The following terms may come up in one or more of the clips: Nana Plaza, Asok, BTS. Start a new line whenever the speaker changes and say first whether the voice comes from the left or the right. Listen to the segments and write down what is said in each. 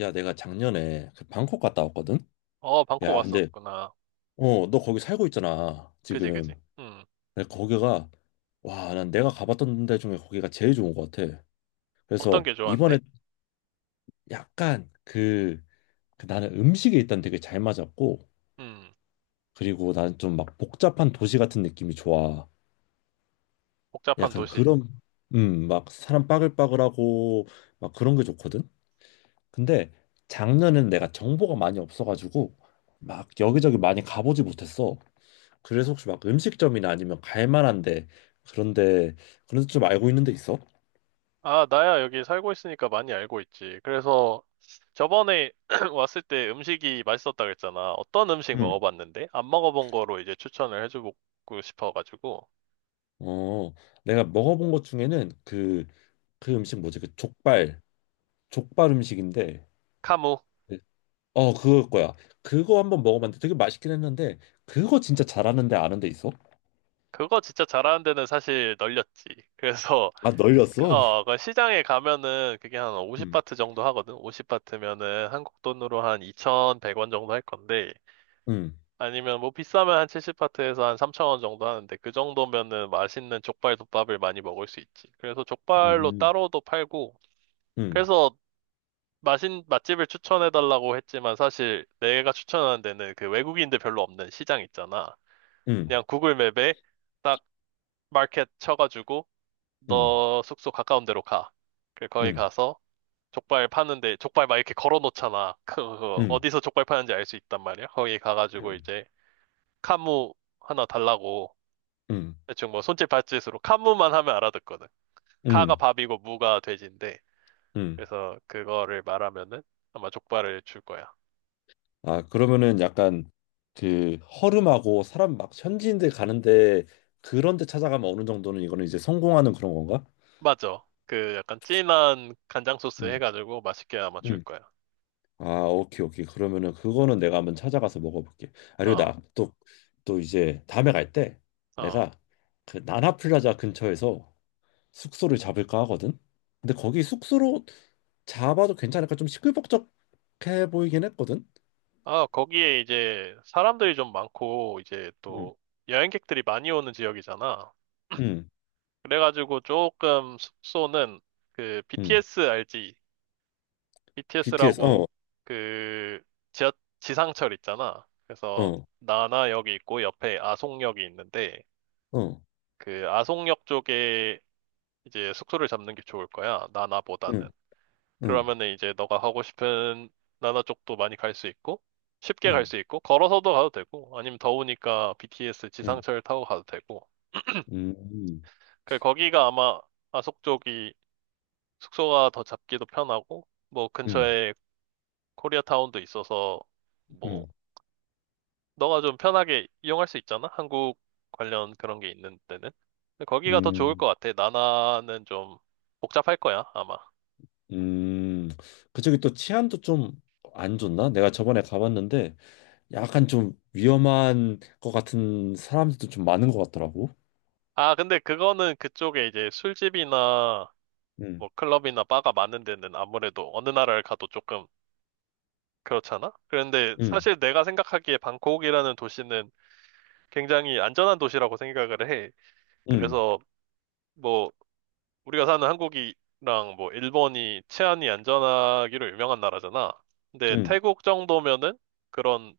left: 야, 내가 작년에 그 방콕 갔다 왔거든?
right: 어, 방콕
left: 야, 근데,
right: 왔었구나.
left: 너 거기 살고 있잖아,
right: 그지, 그지.
left: 지금.
right: 음.
left: 근데 거기가, 와, 난 내가 가봤던 데 중에 거기가 제일 좋은 것 같아.
right: 어떤
left: 그래서
right: 게 좋아한데?
left: 이번에 약간 그, 그 나는 식이 일단 되게 잘 맞았고,
right: 음.
left: 그리고 나는 좀 막 복잡한 도시 같은 느낌이 좋아.
right: 복잡한
left: 약간
right: 도시.
left: 그런, 막 사람 빠글빠글하고, 막 그런 게 좋거든? 근데 작년엔 내가 정보가 많이 없어가지고, 막 여기저기 많이 가보지 못했어. 그래서 혹시 막 음식점이나 아니면 갈 만한데 그런데 그런 데좀 알고 있는 데 있어?
right: 아, 나야 여기 살고 있으니까 많이 알고 있지. 그래서 저번에 왔을 때 음식이 맛있었다 그랬잖아. 어떤 음식
left: 응.
right: 먹어봤는데? 안 먹어본 거로 이제 추천을 해주고 싶어가지고.
left: 어, 내가 먹어본 것 중에는 그 음식 뭐지? 그 족발 족발 음식인데
right: 카무.
left: 네. 어 그거 거야. 그거 한번 먹어봤는데 되게 맛있긴 했는데 그거 진짜 잘하는데 아는 데 있어?
right: 그거 진짜 잘하는 데는 사실 널렸지. 그래서,
left: 아, 널렸어?
right: 어, 그 시장에 가면은 그게 한
left: 응.
right: 50바트 정도 하거든? 50바트면은 한국 돈으로 한 2,100원 정도 할 건데.
left: 응.
right: 아니면 뭐 비싸면 한 70파트에서 한 3,000원 정도 하는데 그 정도면은 맛있는 족발 덮밥을 많이 먹을 수 있지. 그래서 족발로
left: 응.
right: 따로도 팔고
left: 응.
right: 그래서 맛인 맛집을 추천해 달라고 했지만 사실 내가 추천하는 데는 그 외국인들 별로 없는 시장 있잖아.
left: 응.
right: 그냥 구글 맵에 딱 마켓 쳐가지고
left: 응.
right: 너 숙소 가까운 데로 가. 그 거기
left: 응.
right: 가서 족발 파는데 족발 막 이렇게 걸어 놓잖아. 그
left: 응.
right: 어디서 족발 파는지 알 수 있단 말이야. 거기 가가지고 이제 카무 하나 달라고
left: 응.
right: 대충 뭐 손짓 발짓으로 카무만 하면 알아듣거든. 카가
left: 응.
right: 밥이고 무가 돼지인데
left: 응.
right: 그래서 그거를 말하면은 아마 족발을 줄 거야.
left: 아, 그러면은 약간 그 허름하고 사람 막 현지인들 가는데 그런 데 찾아가면 어느 정도는 이거는 이제 성공하는 그런 건가?
right: 맞아. 그 약간 진한 간장 소스
left: 응,
right: 해가지고 맛있게 아마 줄
left: 응.
right: 거야.
left: 아, 오케이, 오케이. 그러면은 그거는 내가 한번 찾아가서 먹어볼게. 아, 그리고
right: 어,
left: 나 또, 또 이제 다음에 갈 때
right: 어.
left: 내가 그 나나플라자 근처에서 숙소를 잡을까 하거든? 근데 거기 숙소로 잡아도 괜찮을까? 좀 시끌벅적해 보이긴 했거든?
right: 아, 거기에 이제 사람들이 좀 많고 이제
left: 응,
right: 또 여행객들이 많이 오는 지역이잖아.
left: 응,
right: 그래가지고 조금 숙소는 그
left: 응.
right: BTS 알지?
left: BTS, 어,
right: BTS라고 그 지하, 지상철 있잖아. 그래서
left: 어,
right: 나나역이 있고 옆에 아송역이 있는데
left: 어.
right: 그 아송역 쪽에 이제 숙소를 잡는 게 좋을 거야. 나나보다는.
left: 응. 응.
right: 그러면은 이제 너가 가고 싶은 나나 쪽도 많이 갈 수 있고 쉽게 갈 수
left: 응
right: 있고 걸어서도 가도 되고 아니면 더우니까 BTS
left: 응
right: 지상철 타고 가도 되고.
left: 음,
right: 그 거기가 아마 아속 쪽이 숙소가 더 잡기도 편하고 뭐
left: 음,
right: 근처에 코리아타운도 있어서 뭐
left: 음,
right: 너가 좀 편하게 이용할 수 있잖아? 한국 관련 그런 게 있는 데는. 근데 거기가 더 좋을
left: 음,
right: 것 같아. 나나는 좀 복잡할 거야, 아마.
left: 음. 그쪽이 또 치안도 좀 안 좋나? 내가 저번에 가봤는데 약간 좀 위험한 것 같은 사람들도 좀 많은 것 같더라고.
right: 아, 근데 그거는 그쪽에 이제 술집이나
left: 응
right: 뭐 클럽이나 바가 많은 데는 아무래도 어느 나라를 가도 조금 그렇잖아? 그런데
left: 응
right: 사실 내가 생각하기에 방콕이라는 도시는 굉장히 안전한 도시라고 생각을 해.
left: 응
right: 그래서 뭐 우리가 사는 한국이랑 뭐 일본이 치안이 안전하기로 유명한 나라잖아. 근데
left: 응
right: 태국 정도면은 그런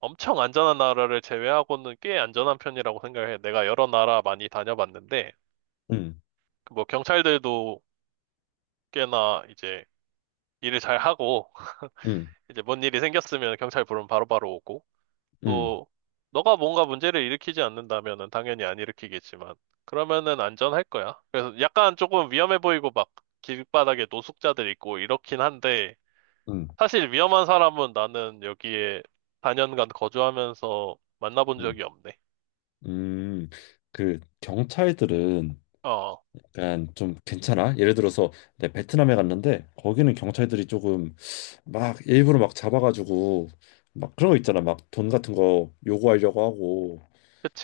right: 엄청 안전한 나라를 제외하고는 꽤 안전한 편이라고 생각해. 내가 여러 나라 많이 다녀봤는데
left: 응
right: 그뭐 경찰들도 꽤나 이제 일을 잘 하고
left: 응
right: 이제 뭔 일이 생겼으면 경찰 부르면 바로바로 오고
left: 응
right: 또 너가 뭔가 문제를 일으키지 않는다면은 당연히 안 일으키겠지만 그러면은 안전할 거야. 그래서 약간 조금 위험해 보이고 막 길바닥에 노숙자들 있고 이렇긴 한데
left: 응
right: 사실 위험한 사람은 나는 여기에 4년간 거주하면서 만나본
left: 응
right: 적이 없네.
left: 음. 그 경찰들은
right: 어,
left: 약간 좀 괜찮아? 예를 들어서 내 베트남에 갔는데 거기는 경찰들이 조금 막 일부러 막 잡아가지고 막 그런 거 있잖아. 막 돈 같은 거 요구하려고 하고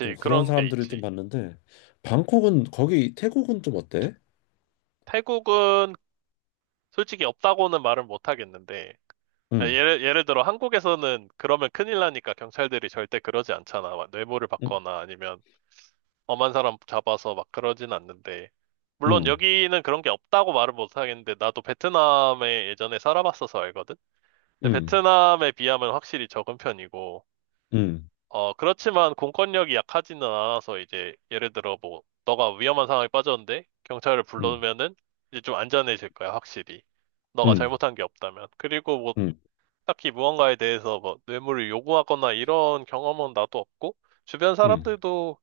left: 좀 그런
right: 그런 게
left: 사람들을 좀
right: 있지.
left: 봤는데 방콕은 거기 태국은 좀 어때?
right: 태국은 솔직히 없다고는 말은 못 하겠는데 아,
left: 응,
right: 예를 들어 한국에서는 그러면 큰일 나니까 경찰들이 절대 그러지 않잖아. 막 뇌물을
left: 응,
right: 받거나 아니면 엄한 사람 잡아서 막 그러진 않는데. 물론
left: 응,
right: 여기는 그런 게 없다고 말을 못 하겠는데, 나도 베트남에 예전에 살아봤어서 알거든? 근데
left: 응,
right: 베트남에 비하면 확실히 적은 편이고,
left: 응,
right: 어, 그렇지만 공권력이 약하지는 않아서 이제, 예를 들어 뭐, 너가 위험한 상황에 빠졌는데, 경찰을
left: 응,
right: 불러면은 이제 좀 안전해질 거야, 확실히. 너가
left: 응,
right: 잘못한 게 없다면. 그리고 뭐,
left: 응,
right: 딱히 무언가에 대해서 뭐, 뇌물을 요구하거나 이런 경험은 나도 없고, 주변
left: 응,
right: 사람들도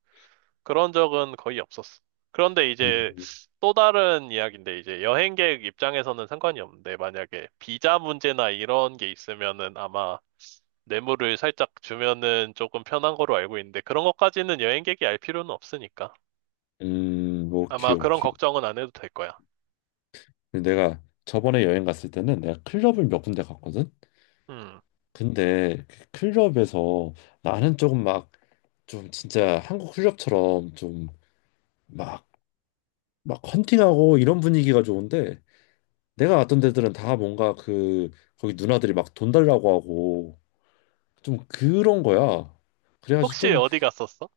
right: 그런 적은 거의 없었어. 그런데
left: 응,
right: 이제 또 다른 이야기인데 이제 여행객 입장에서는 상관이 없는데 만약에 비자 문제나 이런 게 있으면은 아마 뇌물을 살짝 주면은 조금 편한 거로 알고 있는데 그런 것까지는 여행객이 알 필요는 없으니까 아마
left: 오케이,
right: 그런
left: 오케이.
right: 걱정은 안 해도 될 거야.
left: 내가 저번에 여행 갔을 때는 내가 클럽을 몇 군데 갔거든.
right: 음.
left: 근데 그 클럽에서 나는 조금 막 좀 진짜 한국 클럽처럼 좀 막 막 헌팅하고 이런 분위기가 좋은데 내가 갔던 데들은 다 뭔가 그 거기 누나들이 막 돈 달라고 하고 좀 그런 거야. 그래가지고
right: 혹시
left: 좀
right: 어디 갔었어?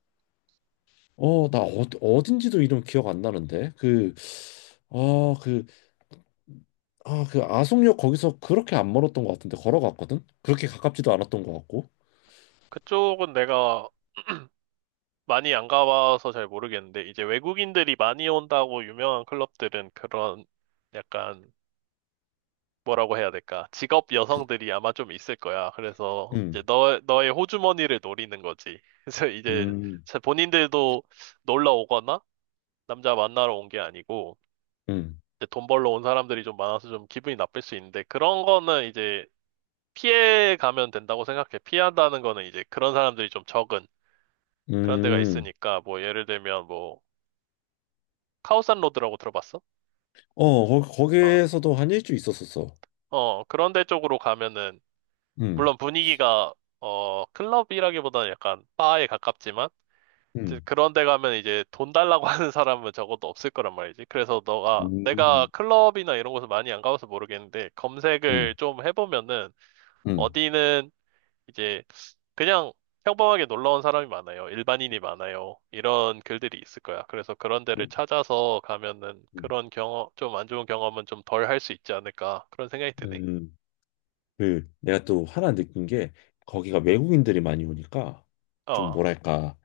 left: 어딘지도 이름 기억 안 나는데 아 그 그 아속역 거기서 그렇게 안 멀었던 것 같은데 걸어갔거든. 그렇게 가깝지도 않았던 것 같고.
right: 그쪽은 내가 많이 안 가봐서 잘 모르겠는데 이제 외국인들이 많이 온다고 유명한 클럽들은 그런 약간 뭐라고 해야 될까? 직업
left: 그,
right: 여성들이 아마 좀 있을 거야. 그래서 이제
left: 음,
right: 너, 너의 호주머니를 노리는 거지. 그래서 이제
left: 음,
right: 본인들도 놀러 오거나 남자 만나러 온 게 아니고
left: 음,
right: 이제 돈 벌러 온 사람들이 좀 많아서 좀 기분이 나쁠 수 있는데 그런 거는 이제 피해 가면 된다고 생각해. 피한다는 거는 이제 그런 사람들이 좀 적은 그런 데가
left: 음.
right: 있으니까 뭐 예를 들면 뭐 카오산 로드라고 들어봤어?
left: 어 거,
right: 어,
left: 거기에서도 한 1주일 있었었어.
right: 어, 그런 데 쪽으로 가면은
left: 음,
right: 물론 분위기가 어 클럽이라기보다는 약간 바에 가깝지만 이제
left: 음,
right: 그런 데 가면 이제 돈 달라고 하는 사람은 적어도 없을 거란 말이지. 그래서 너가 내가
left: 음,
right: 클럽이나 이런 곳을 많이 안 가봐서 모르겠는데 검색을
left: 음,
right: 좀 해보면은
left: 음,
right: 어디는 이제 그냥 평범하게 놀러 온 사람이 많아요. 일반인이 많아요. 이런 글들이 있을 거야. 그래서 그런 데를
left: 음,
right: 찾아서 가면은
left: 음,
right: 그런 경험, 좀 안 좋은 경험은 좀 덜 할 수 있지 않을까. 그런 생각이 드네.
left: 음. 그 내가 또 하나 느낀 게 거기가 외국인들이 많이 오니까 좀
right: 어,
left: 뭐랄까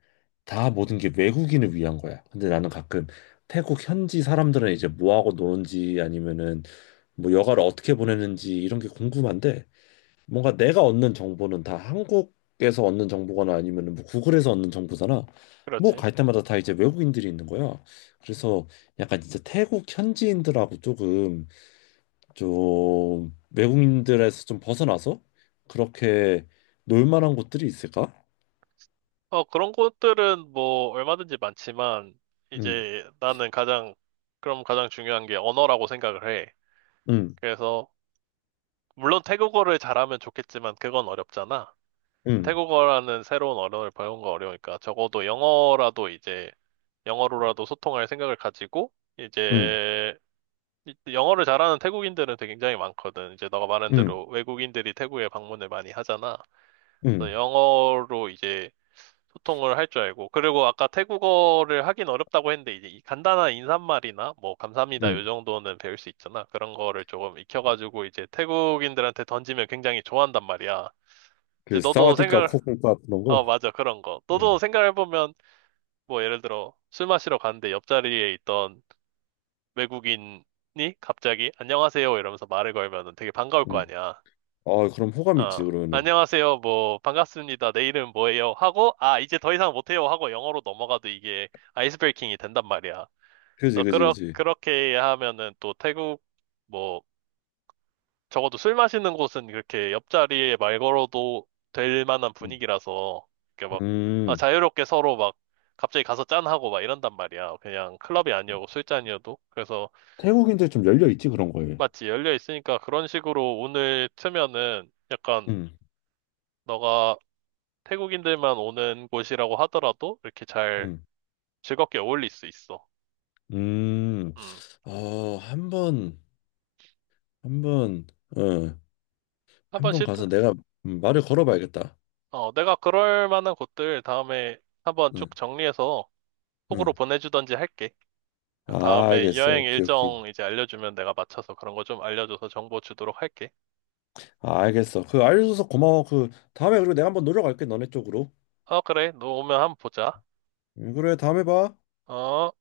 left: 다 모든 게 외국인을 위한 거야. 근데 나는 가끔 태국 현지 사람들은 이제 뭐하고 노는지 아니면은 뭐 여가를 어떻게 보내는지 이런 게 궁금한데 뭔가 내가 얻는 정보는 다 한국에서 얻는 정보거나 아니면은 뭐 구글에서 얻는 정보잖아. 뭐
right: 그렇지.
left: 갈 때마다 다 이제 외국인들이 있는 거야. 그래서 약간 진짜 태국 현지인들하고 조금 좀 외국인들에서 좀 벗어나서 그렇게 놀 만한 곳들이 있을까?
right: 어, 그런 것들은 뭐 얼마든지 많지만
left: 응,
right: 이제 나는 가장 그럼 가장 중요한 게 언어라고 생각을 해.
left: 응,
right: 그래서 물론 태국어를 잘하면 좋겠지만 그건 어렵잖아.
left: 응,
right: 태국어라는 새로운 언어를 배우는 거 어려우니까 적어도 영어라도 이제 영어로라도 소통할 생각을 가지고
left: 응,
right: 이제 영어를 잘하는 태국인들은 되게 굉장히 많거든. 이제 너가 말한
left: 응,
right: 대로 외국인들이 태국에 방문을 많이 하잖아.
left: 응,
right: 그래서 영어로 이제 소통을 할 줄 알고. 그리고 아까 태국어를 하긴 어렵다고 했는데, 이제 이 간단한 인사말이나, 뭐, 감사합니다,
left: 응.
right: 요 정도는 배울 수 있잖아. 그런 거를 조금 익혀가지고, 이제 태국인들한테 던지면 굉장히 좋아한단 말이야. 이제
left: 그
right: 너도
left: 사와디카
right: 생각을,
left: 코코카 그런 거.
right: 어, 맞아, 그런 거.
left: 응,
right: 너도 생각해보면, 뭐, 예를 들어, 술 마시러 갔는데 옆자리에 있던 외국인이 갑자기, 안녕하세요, 이러면서 말을 걸면은 되게 반가울 거
left: 응.
right: 아니야.
left: 아 그럼 호감
right: 어,
left: 있지 그러면은.
right: 안녕하세요. 뭐, 반갑습니다. 내 이름 뭐예요? 하고, 아, 이제 더 이상 못해요. 하고 영어로 넘어가도 이게 아이스 브레이킹이 된단 말이야.
left: 그지
right: 그래서,
left: 그지 그지.
right: 그렇게 하면은 또 태국, 뭐, 적어도 술 마시는 곳은 그렇게 옆자리에 말 걸어도 될 만한
left: 응.
right: 분위기라서, 이렇게 막, 아,
left: 음.
right: 자유롭게 서로 막, 갑자기 가서 짠하고 막 이런단 말이야. 그냥 클럽이 아니어도 술잔이어도. 그래서,
left: 태국인들 좀 열려 있지 그런 거에.
right: 마치 열려 있으니까 그런 식으로 오늘 트면은 약간,
left: 응,
right: 너가 태국인들만 오는 곳이라고 하더라도 이렇게 잘
left: 응,
right: 즐겁게 어울릴 수 있어.
left: 음.
right: 음,
left: 어, 한번 한번 어,
right: 한번
left: 한번
right: 시도,
left: 가서 내가 말을 걸어봐야겠다.
right: 어, 내가 그럴 만한 곳들 다음에 한번 쭉
left: 응,
right: 정리해서 톡으로
left: 응.
right: 보내주던지 할게. 그럼
left: 아,
right: 다음에
left: 알겠어.
right: 여행
left: 오케이, 오케이.
right: 일정 이제 알려주면 내가 맞춰서 그런 거 좀 알려줘서 정보 주도록 할게.
left: 아, 알겠어. 그 알려줘서 고마워. 그 다음에 그리고 내가 한번 노력할게 너네 쪽으로.
right: 어, 그래. 너 오면 한번 보자.
left: 그래 다음에 봐.
right: 어.